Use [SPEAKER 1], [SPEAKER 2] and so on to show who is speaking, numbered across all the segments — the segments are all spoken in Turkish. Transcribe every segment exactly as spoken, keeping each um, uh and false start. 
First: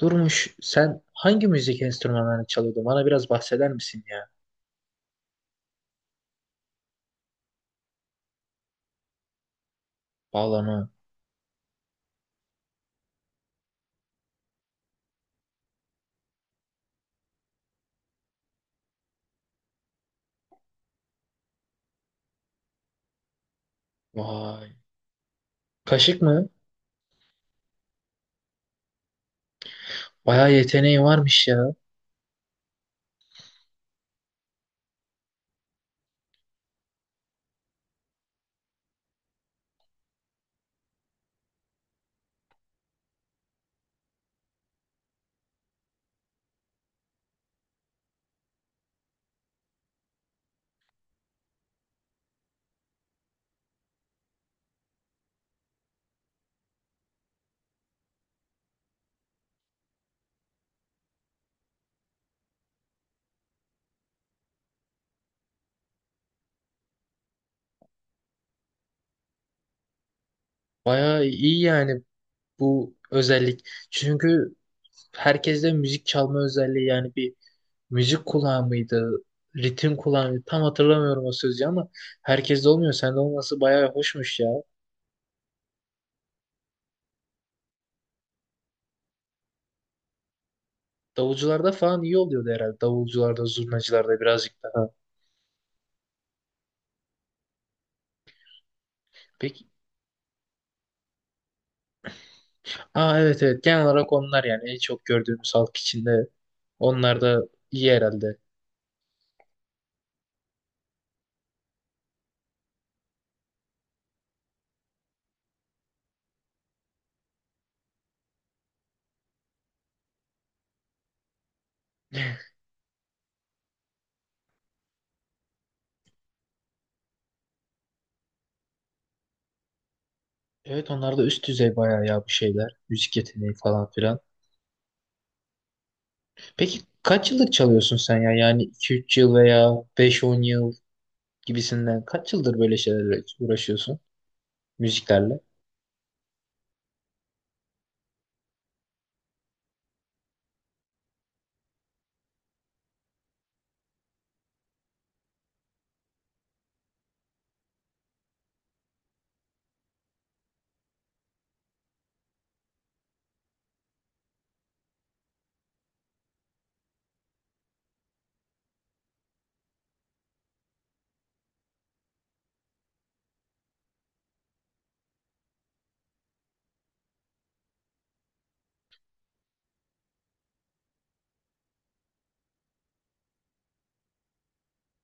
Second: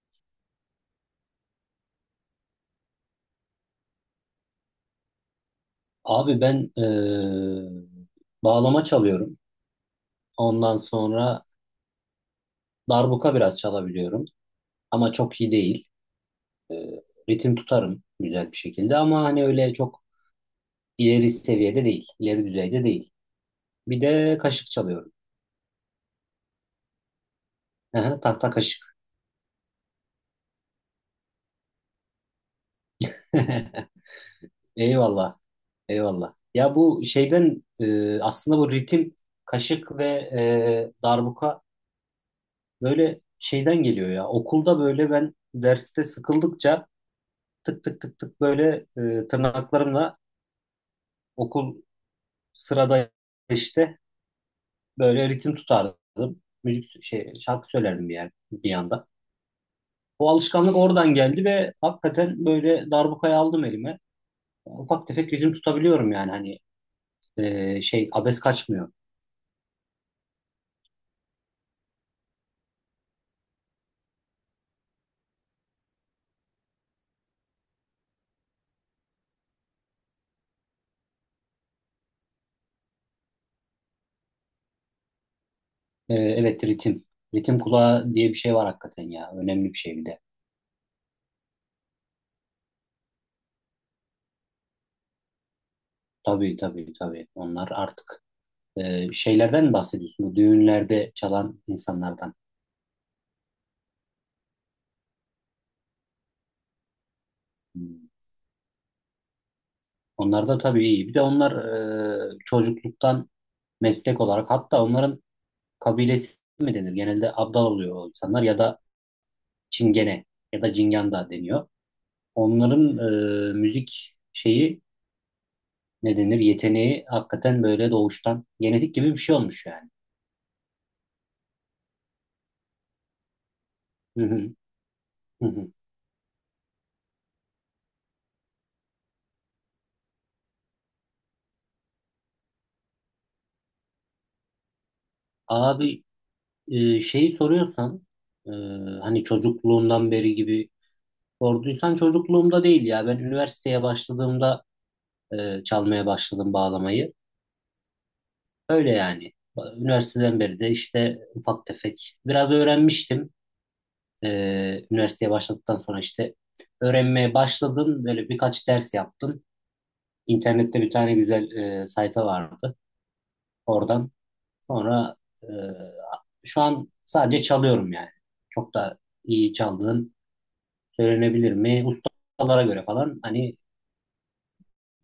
[SPEAKER 1] Durmuş, sen hangi müzik enstrümanlarını çalıyordun? Bana biraz bahseder misin ya?
[SPEAKER 2] Abi ben e, bağlama çalıyorum. Ondan
[SPEAKER 1] Bağlama.
[SPEAKER 2] sonra darbuka biraz çalabiliyorum. Ama çok iyi değil. E, ritim tutarım güzel bir şekilde ama hani öyle çok ileri seviyede değil. İleri düzeyde değil. Bir de kaşık
[SPEAKER 1] Vay.
[SPEAKER 2] çalıyorum.
[SPEAKER 1] Kaşık mı?
[SPEAKER 2] Aha, tahta kaşık.
[SPEAKER 1] Bayağı yeteneği varmış ya.
[SPEAKER 2] Eyvallah. Eyvallah. Ya bu şeyden e, aslında bu ritim kaşık ve e, darbuka böyle şeyden geliyor ya. Okulda böyle ben derste sıkıldıkça tık tık tık tık böyle e, tırnaklarımla okul sırada işte böyle ritim tutardım. Müzik şey şarkı söylerdim bir yer bir yanda. Bu alışkanlık oradan geldi ve hakikaten böyle darbukayı aldım elime. Ufak tefek ritim tutabiliyorum yani hani e, şey abes kaçmıyor.
[SPEAKER 1] Bayağı iyi yani bu özellik. Çünkü herkeste müzik çalma özelliği yani bir müzik kulağı mıydı? Ritim kulağı mıydı? Tam hatırlamıyorum o sözü ama herkeste olmuyor. Sende olması bayağı hoşmuş ya.
[SPEAKER 2] E, evet ritim. Ritim kulağı diye bir şey var hakikaten ya. Önemli bir şey bir de.
[SPEAKER 1] Davulcularda falan iyi oluyordu herhalde. Davulcularda, zurnacılarda birazcık daha.
[SPEAKER 2] Tabii tabii tabii. Onlar artık e, şeylerden
[SPEAKER 1] Peki.
[SPEAKER 2] mi bahsediyorsun? Bu düğünlerde çalan insanlardan.
[SPEAKER 1] Aa, evet evet, genel olarak onlar yani en çok gördüğümüz halk içinde. Onlar da iyi
[SPEAKER 2] Hmm.
[SPEAKER 1] herhalde.
[SPEAKER 2] Onlar da tabii iyi. Bir de onlar e, çocukluktan meslek olarak hatta onların kabilesi mi denir? Genelde abdal oluyor o insanlar ya da çingene ya da cingan da deniyor. Onların e, müzik şeyi ne denir? Yeteneği hakikaten böyle doğuştan genetik gibi bir şey olmuş yani.
[SPEAKER 1] Evet, onlar da üst düzey bayağı ya bu şeyler. Müzik yeteneği falan filan.
[SPEAKER 2] Hı hı, hı hı.
[SPEAKER 1] Peki kaç yıllık çalıyorsun sen ya? Yani iki üç yıl veya beş on yıl gibisinden kaç yıldır böyle şeylerle uğraşıyorsun? Müziklerle.
[SPEAKER 2] Abi e, şeyi soruyorsan e, hani çocukluğundan beri gibi sorduysan çocukluğumda değil ya. Ben üniversiteye başladığımda e, çalmaya başladım bağlamayı. Öyle yani. Üniversiteden beri de işte ufak tefek biraz öğrenmiştim. Ee, üniversiteye başladıktan sonra işte öğrenmeye başladım. Böyle birkaç ders yaptım. İnternette bir tane güzel e, sayfa vardı. Oradan sonra e, şu an sadece çalıyorum yani. Çok da iyi çaldığım söylenebilir mi? Ustalara göre falan hani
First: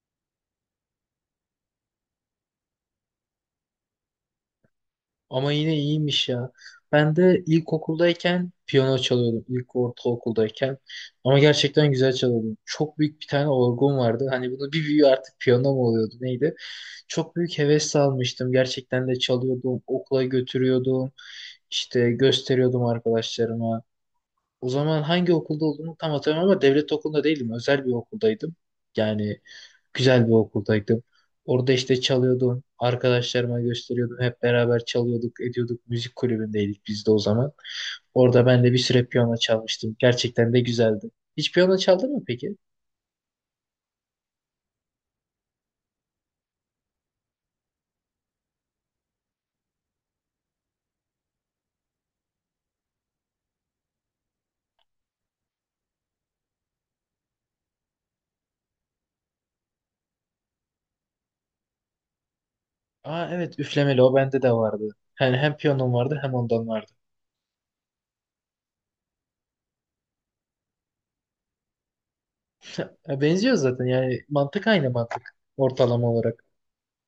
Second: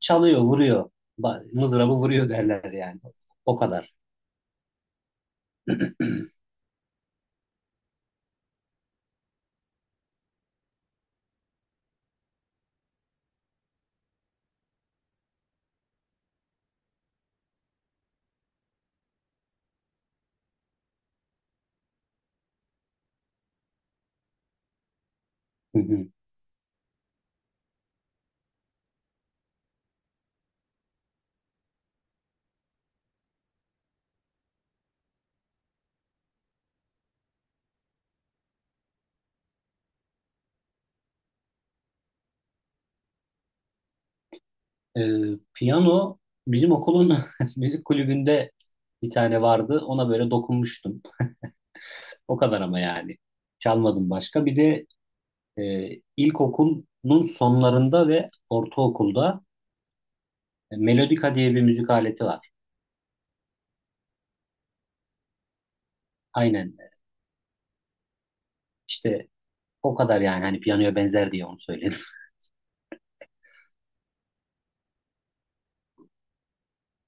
[SPEAKER 2] çalıyor, vuruyor. Ba- Mızrabı vuruyor derler yani. O kadar.
[SPEAKER 1] Ama yine iyiymiş ya. Ben de ilkokuldayken piyano çalıyordum. İlk ortaokuldayken. Ama gerçekten güzel çalıyordum. Çok büyük bir tane orgum vardı. Hani bunu bir büyüğü artık piyano mu oluyordu neydi? Çok büyük heves almıştım. Gerçekten de çalıyordum. Okula götürüyordum. İşte gösteriyordum arkadaşlarıma. O zaman hangi okulda olduğumu tam hatırlamıyorum ama devlet okulunda değildim. Özel bir okuldaydım. Yani güzel bir okuldaydım. Orada işte çalıyordum. Arkadaşlarıma gösteriyordum. Hep beraber çalıyorduk, ediyorduk. Müzik kulübündeydik biz de o zaman. Orada ben de bir süre piyano çalmıştım. Gerçekten de güzeldi. Hiç piyano çaldın mı peki?
[SPEAKER 2] Ee, piyano bizim okulun müzik kulübünde bir tane vardı. Ona böyle dokunmuştum. O kadar ama yani. Çalmadım başka. Bir de e, ilkokulun sonlarında ve ortaokulda e, melodika diye bir müzik aleti var.
[SPEAKER 1] Aa, evet, üflemeli, o bende de vardı. Yani hem piyanom vardı hem ondan
[SPEAKER 2] Aynen.
[SPEAKER 1] vardı.
[SPEAKER 2] İşte o kadar yani. Hani piyanoya benzer diye onu söyledim.
[SPEAKER 1] Ya benziyor zaten, yani mantık aynı mantık ortalama olarak.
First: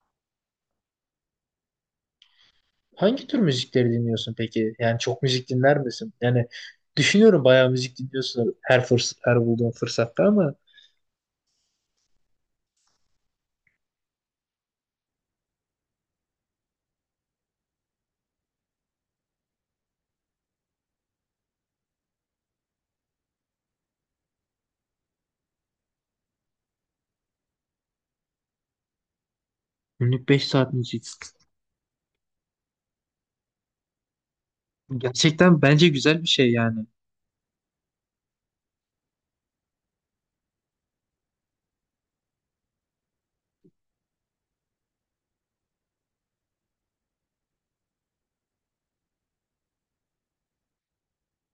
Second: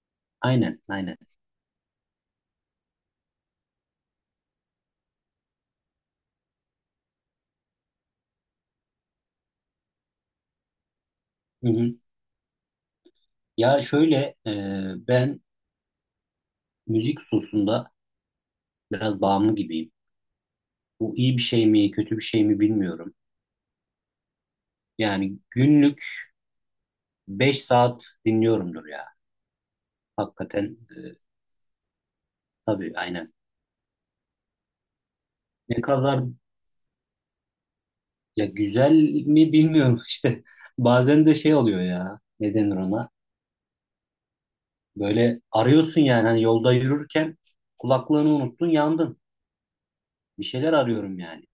[SPEAKER 2] Aynen, aynen.
[SPEAKER 1] Hangi tür müzikleri dinliyorsun peki? Yani çok müzik dinler misin? Yani düşünüyorum bayağı müzik dinliyorsun her fırs her bulduğun fırsatta ama
[SPEAKER 2] Hı hı. Ya şöyle e, ben müzik hususunda biraz bağımlı gibiyim. Bu iyi bir şey mi, kötü bir şey mi bilmiyorum. Yani günlük beş saat dinliyorumdur ya.
[SPEAKER 1] günlük beş
[SPEAKER 2] Hakikaten
[SPEAKER 1] saat
[SPEAKER 2] e,
[SPEAKER 1] müzik.
[SPEAKER 2] tabii aynen.
[SPEAKER 1] Gerçekten
[SPEAKER 2] Ne
[SPEAKER 1] bence güzel
[SPEAKER 2] kadar
[SPEAKER 1] bir şey yani.
[SPEAKER 2] ya güzel mi bilmiyorum işte. Bazen de şey oluyor ya. Ne denir ona? Böyle arıyorsun yani hani yolda yürürken kulaklığını unuttun yandın. Bir şeyler arıyorum yani.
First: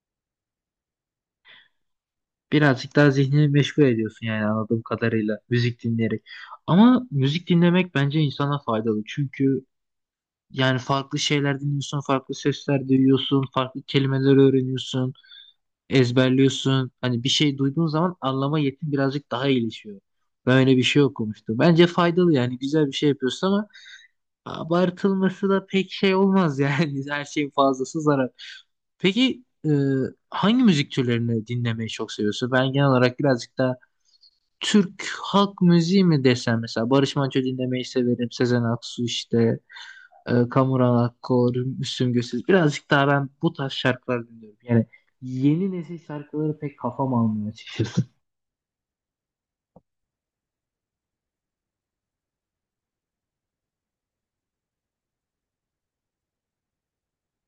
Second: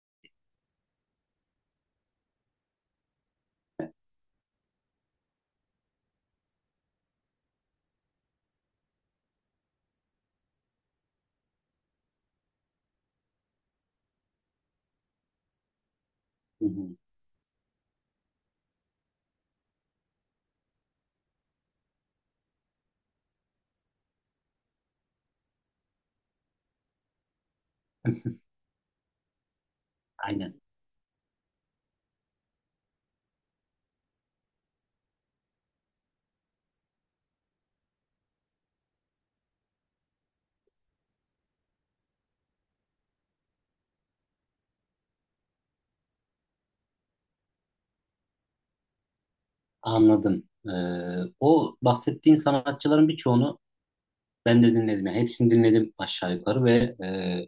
[SPEAKER 1] Birazcık daha zihnini meşgul ediyorsun yani anladığım kadarıyla müzik dinleyerek. Ama müzik dinlemek bence insana faydalı. Çünkü yani farklı şeyler dinliyorsun, farklı sesler duyuyorsun, farklı kelimeler öğreniyorsun,
[SPEAKER 2] Hı
[SPEAKER 1] ezberliyorsun.
[SPEAKER 2] hı.
[SPEAKER 1] Hani bir şey duyduğun zaman anlama yetin birazcık daha iyileşiyor. Ben öyle bir şey okumuştum. Bence faydalı, yani güzel bir şey yapıyorsun ama abartılması da pek şey olmaz yani. Her şeyin fazlası zarar. Peki e,
[SPEAKER 2] Aynen.
[SPEAKER 1] hangi müzik türlerini dinlemeyi çok seviyorsun? Ben genel olarak birazcık daha Türk halk müziği mi desem, mesela Barış Manço dinlemeyi severim. Sezen Aksu, işte e, Kamuran Akkor, Müslüm Gürses. Birazcık daha ben bu tarz şarkılar dinliyorum. Yani yeni nesil şarkıları pek kafam almıyor açıkçası.
[SPEAKER 2] Anladım. Ee, o bahsettiğin sanatçıların birçoğunu ben de dinledim. Yani hepsini dinledim aşağı yukarı ve e,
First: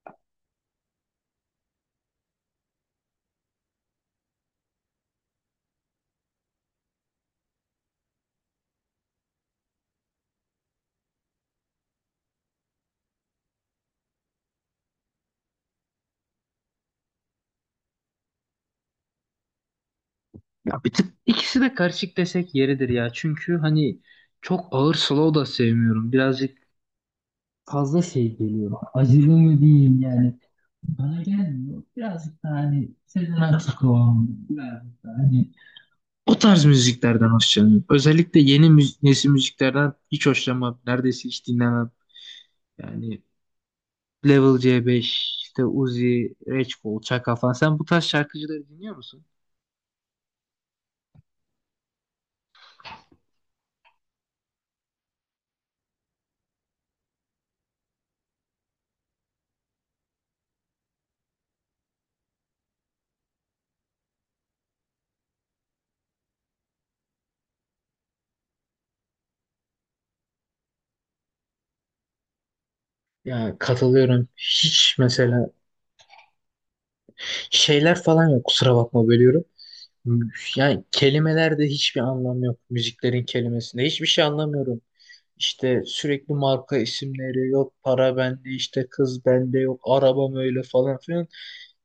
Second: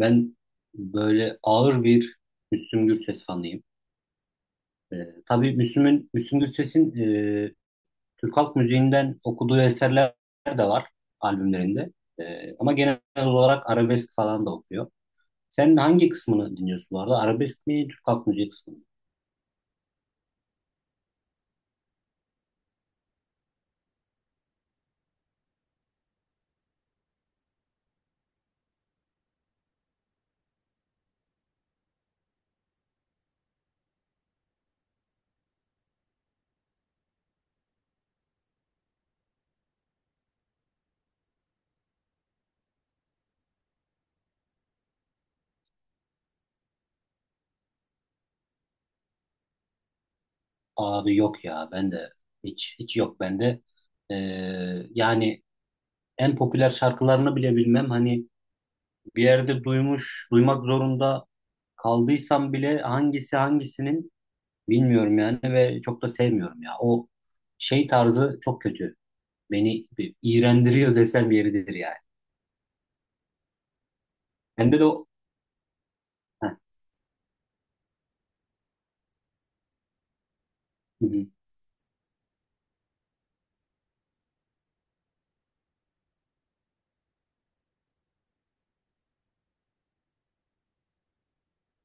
[SPEAKER 2] ben böyle ağır bir Müslüm Gürses fanıyım. E, tabii Müslüm'ün, Müslüm Gürses'in e, Türk halk müziğinden okuduğu eserler de var albümlerinde. E, ama genel olarak arabesk falan da okuyor. Sen hangi kısmını dinliyorsun bu arada? Arabesk mi, Türk halk müziği kısmı mı?
[SPEAKER 1] Ya bir tık ikisi de karışık desek yeridir ya. Çünkü hani çok ağır slow da sevmiyorum. Birazcık fazla şey geliyor. Acılı mı diyeyim yani. Bana gelmiyor. Birazcık daha hani Sezen Aksu, birazcık daha hani o tarz müziklerden hoşlanıyorum. Özellikle yeni müzi nesil müziklerden hiç hoşlanmam. Neredeyse hiç dinlemem. Yani Level C beş, işte Uzi, Reçkol, Çaka falan. Sen bu tarz şarkıcıları dinliyor musun?
[SPEAKER 2] Abi yok ya, ben de hiç hiç yok bende. E, yani en popüler şarkılarını bile bilmem. Hani bir yerde duymuş, duymak zorunda kaldıysam bile hangisi hangisinin bilmiyorum yani ve çok da sevmiyorum ya. O şey tarzı çok kötü. Beni bir iğrendiriyor desem yeridir yani.
[SPEAKER 1] Ya katılıyorum.
[SPEAKER 2] Bende de
[SPEAKER 1] Hiç
[SPEAKER 2] o...
[SPEAKER 1] mesela
[SPEAKER 2] Heh,
[SPEAKER 1] şeyler falan yok. Kusura bakma, bölüyorum. Yani
[SPEAKER 2] hı hı,
[SPEAKER 1] kelimelerde hiçbir anlam yok. Müziklerin kelimesinde hiçbir şey anlamıyorum. İşte sürekli marka isimleri, yok para bende, işte kız bende, yok arabam öyle falan filan.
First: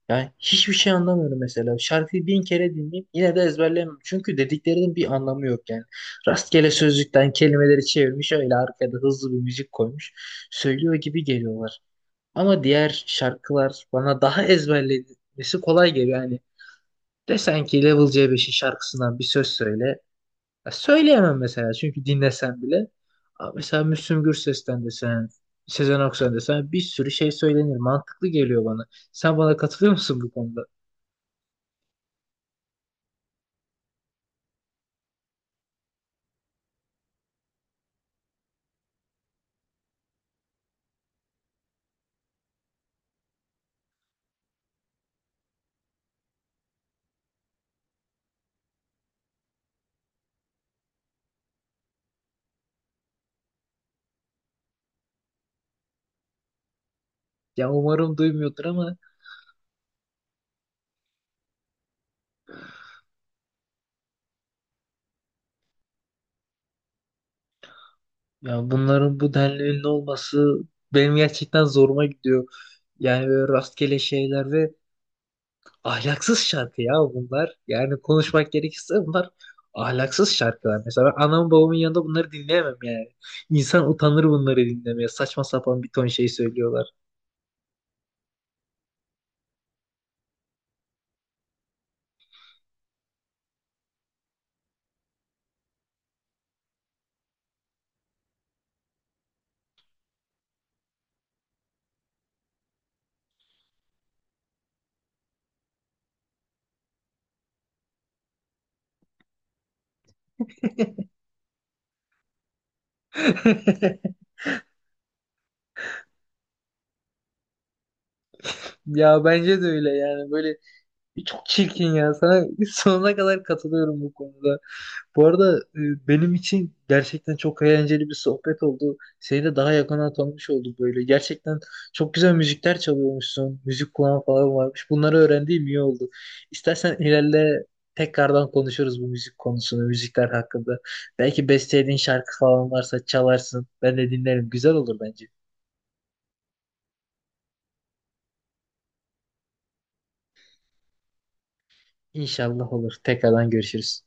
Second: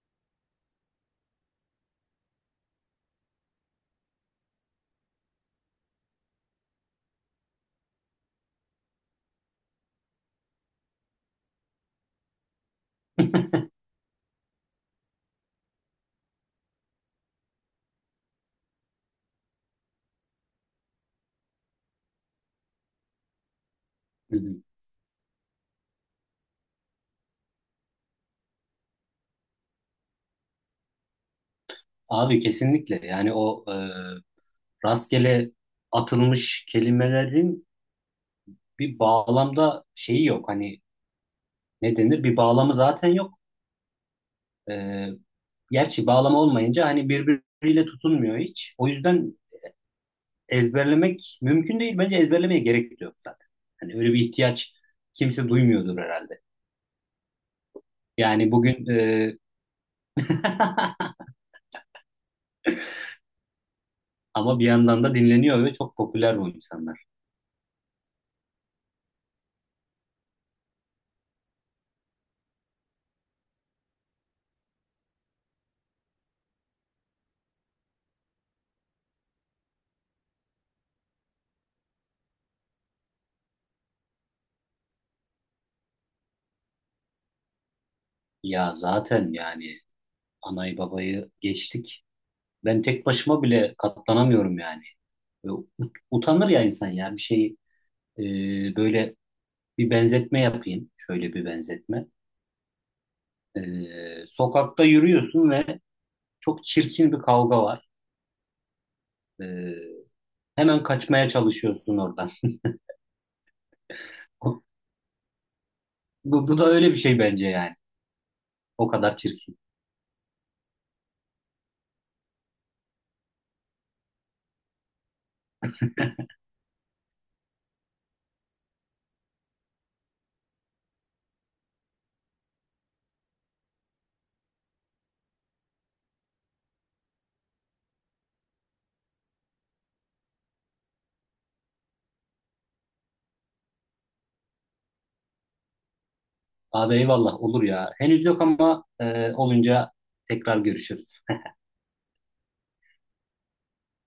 [SPEAKER 1] Yani hiçbir şey anlamıyorum mesela. Şarkıyı bin kere dinleyeyim yine de ezberleyemem. Çünkü dediklerinin bir anlamı yok yani. Rastgele sözlükten kelimeleri çevirmiş, öyle arkada hızlı bir müzik koymuş. Söylüyor gibi geliyorlar. Ama diğer şarkılar bana daha ezberlemesi kolay geliyor. Yani desen ki Level C beşin şarkısından bir söz söyle. Ya söyleyemem mesela, çünkü dinlesen bile. Aa, mesela Müslüm
[SPEAKER 2] hı hı.
[SPEAKER 1] Gürses'ten desen, Sezen Aksu'dan desen bir sürü şey söylenir. Mantıklı geliyor bana. Sen bana katılıyor musun bu konuda?
[SPEAKER 2] Abi kesinlikle yani o e, rastgele atılmış kelimelerin bir bağlamda şeyi yok. Hani ne denir? Bir bağlamı zaten yok. E, gerçi bağlama olmayınca hani birbiriyle tutunmuyor hiç. O yüzden ezberlemek mümkün değil. Bence ezberlemeye gerek de yok zaten. Hani öyle bir ihtiyaç kimse duymuyordur herhalde.
[SPEAKER 1] Ya umarım
[SPEAKER 2] Yani
[SPEAKER 1] duymuyordur
[SPEAKER 2] bugün
[SPEAKER 1] ama
[SPEAKER 2] e, ama bir yandan da dinleniyor ve çok popüler bu insanlar.
[SPEAKER 1] ya bunların bu denli ünlü olması benim gerçekten zoruma gidiyor. Yani böyle rastgele şeyler ve ahlaksız şarkı ya bunlar. Yani konuşmak gerekirse bunlar ahlaksız şarkılar. Mesela ben anamın babamın yanında bunları dinleyemem yani. İnsan utanır bunları dinlemeye. Saçma sapan bir ton şey söylüyorlar.
[SPEAKER 2] Ya zaten yani anayı babayı geçtik. Ben tek başıma bile katlanamıyorum yani. Ve ut- utanır ya insan ya bir şey e, böyle bir benzetme yapayım. Şöyle bir benzetme. E, sokakta yürüyorsun ve çok çirkin bir kavga var. E, hemen kaçmaya çalışıyorsun oradan. Bu, bu da öyle bir şey bence yani. O kadar
[SPEAKER 1] Ya
[SPEAKER 2] çirkin.
[SPEAKER 1] bence de öyle yani, böyle çok çirkin ya sana sonuna kadar katılıyorum bu konuda. Bu arada e, benim için gerçekten çok eğlenceli bir sohbet oldu. Seni de daha yakından tanımış olduk böyle. Gerçekten çok güzel müzikler çalıyormuşsun. Müzik kulağın falan varmış. Bunları öğrendiğim iyi oldu. İstersen ilerle tekrardan konuşuruz bu müzik konusunu, müzikler hakkında. Belki bestelediğin şarkı falan varsa çalarsın. Ben de dinlerim. Güzel olur bence.
[SPEAKER 2] Abi eyvallah olur ya. Henüz yok ama e, olunca tekrar görüşürüz.
[SPEAKER 1] İnşallah olur. Tekrardan görüşürüz.